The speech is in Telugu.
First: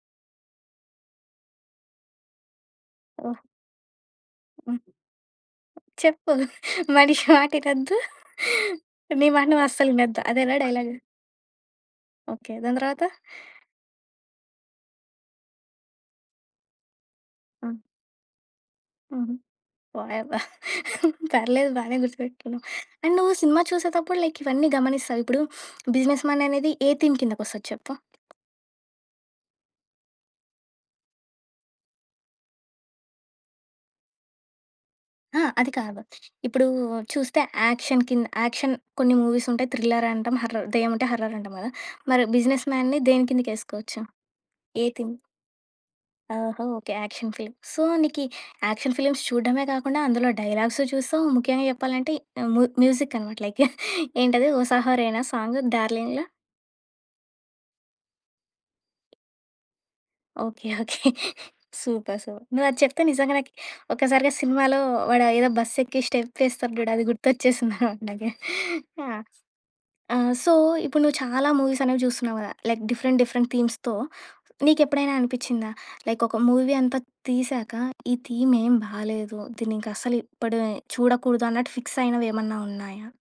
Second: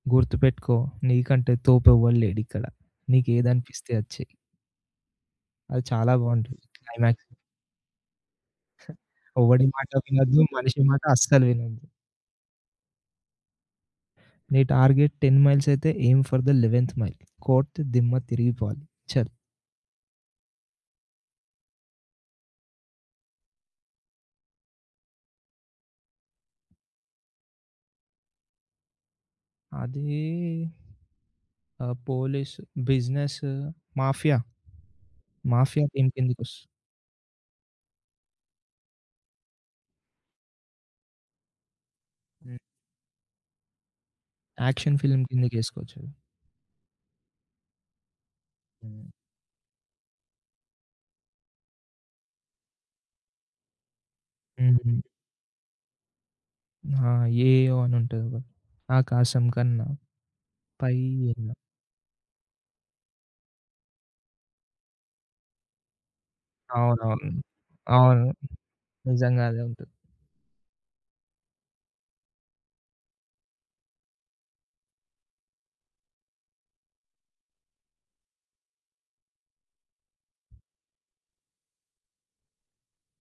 గుర్తుపెట్టుకో! నీకంటే తోపు ఎవ్వడు లేడిక్కడ. ఓహ్! నీకేదనిపిస్తే అది చెయి. అది చాలా చెప్పు. బావుంటది మనిషి క్లైమాక్స్. మాటినొద్దు. నీ మాట నువు ఎవ్వడి మాట అస్సలినొద్దు వినొద్దు. అదేనా మనిషి డైలాగు. మాట అస్సలు వినొద్దు. ఓకే. దాని తరవాత? నీ టార్గెట్ టెన్ మైల్స్ అయితే, aim for the eleventh mile. ఆ! కోడ్తే దిమ్మ తిరిగిపోవాలి. చల్. హుహు. వాయబ్బో! పర్లేదు బానే గుర్తుపెట్టుకున్నావు. అండ్ నువ్వు సినిమా చూసేటప్పుడు లైక్ ఇవన్నీ గమనిస్తావ? ఇప్పుడు బిజినెస్ మ్యాన్ అనేది ఏ థీమ్ కిందకి ఒస్తది చెప్పు? అదీ ఆహ్, పోలీస్, బిజినెస్, మాఫియా. ఆ! అది మాఫియా కాదు. థీమ్ ఇప్పుడు కిందకొస్తు చూస్తే యాక్షన్ కింద యాక్షన్ కొన్ని మూవీస్ ఉంటాయి. థ్రిల్లర్ అంటాం. హర్రర్ దెయ్యం ఉంటె హర్రర్ అంటాం గదా! మరి హ్మ్. బిజినెస్ మ్యాన్‌ని దేని కిందకి ఏసుకోవచ్చు? ఏ యాక్షన్ థీమ్? ఫిల్మ్ కిందకేసుకోవచ్చు అది. ఓహో! ఓకే. Action film. సో నీకీ యాక్షన్ హ్మ్. ఫిలి‌మ్స్ చూడ్డమే గాకుండా, అందులో డైలా‌గ్సు చూస్తావు, ముఖ్యంగా జెప్పాలంటే ము మ్యూజిక్ అన‌మాట. లైక్, యాహ్ ఏంటది హోసా హుహు. హోరేనా సాంగ్ 'డార్లింగ్‌ల'. ఆ! యేఈయో అని ఉంటది కదా! ఆకాశం కన్నా ఓకే. ఓకే. పైయ్యని. సూపర్. సూపర్. నువు అది చెప్తే నిజంగా నాకీ ఒక్కసారిగా సినిమాలో వాడా ఏదో బస్ ఎక్కి స్టెప్ ఏస్తాడు జూడు అది అవునవును. గుర్తొచ్చేసింది నాకు అవును. నాకే. యాహ్! నిజంగా అదే ఉంటది. ఆ! సో ఇప్పుడు నువ్వు చాలా మూవీస్ అనేవి జూస్తున్నావు గదా! లైక్ డిఫరెంట్ డిఫరెంట్ థీమ్స్‌తో నీకెప్పుడైనా అనిపిచ్చిందా లైక్, ఒక మూవీ అంతా తీశాక ఈ థీమ్ ఏం బాలేదు. దీన్నింకా అసలే ఎప్పుడే చూడకూడదు అన్నట్టు ఫిక్స్ అయినవి ఏమన్నా ఉన్నాయా?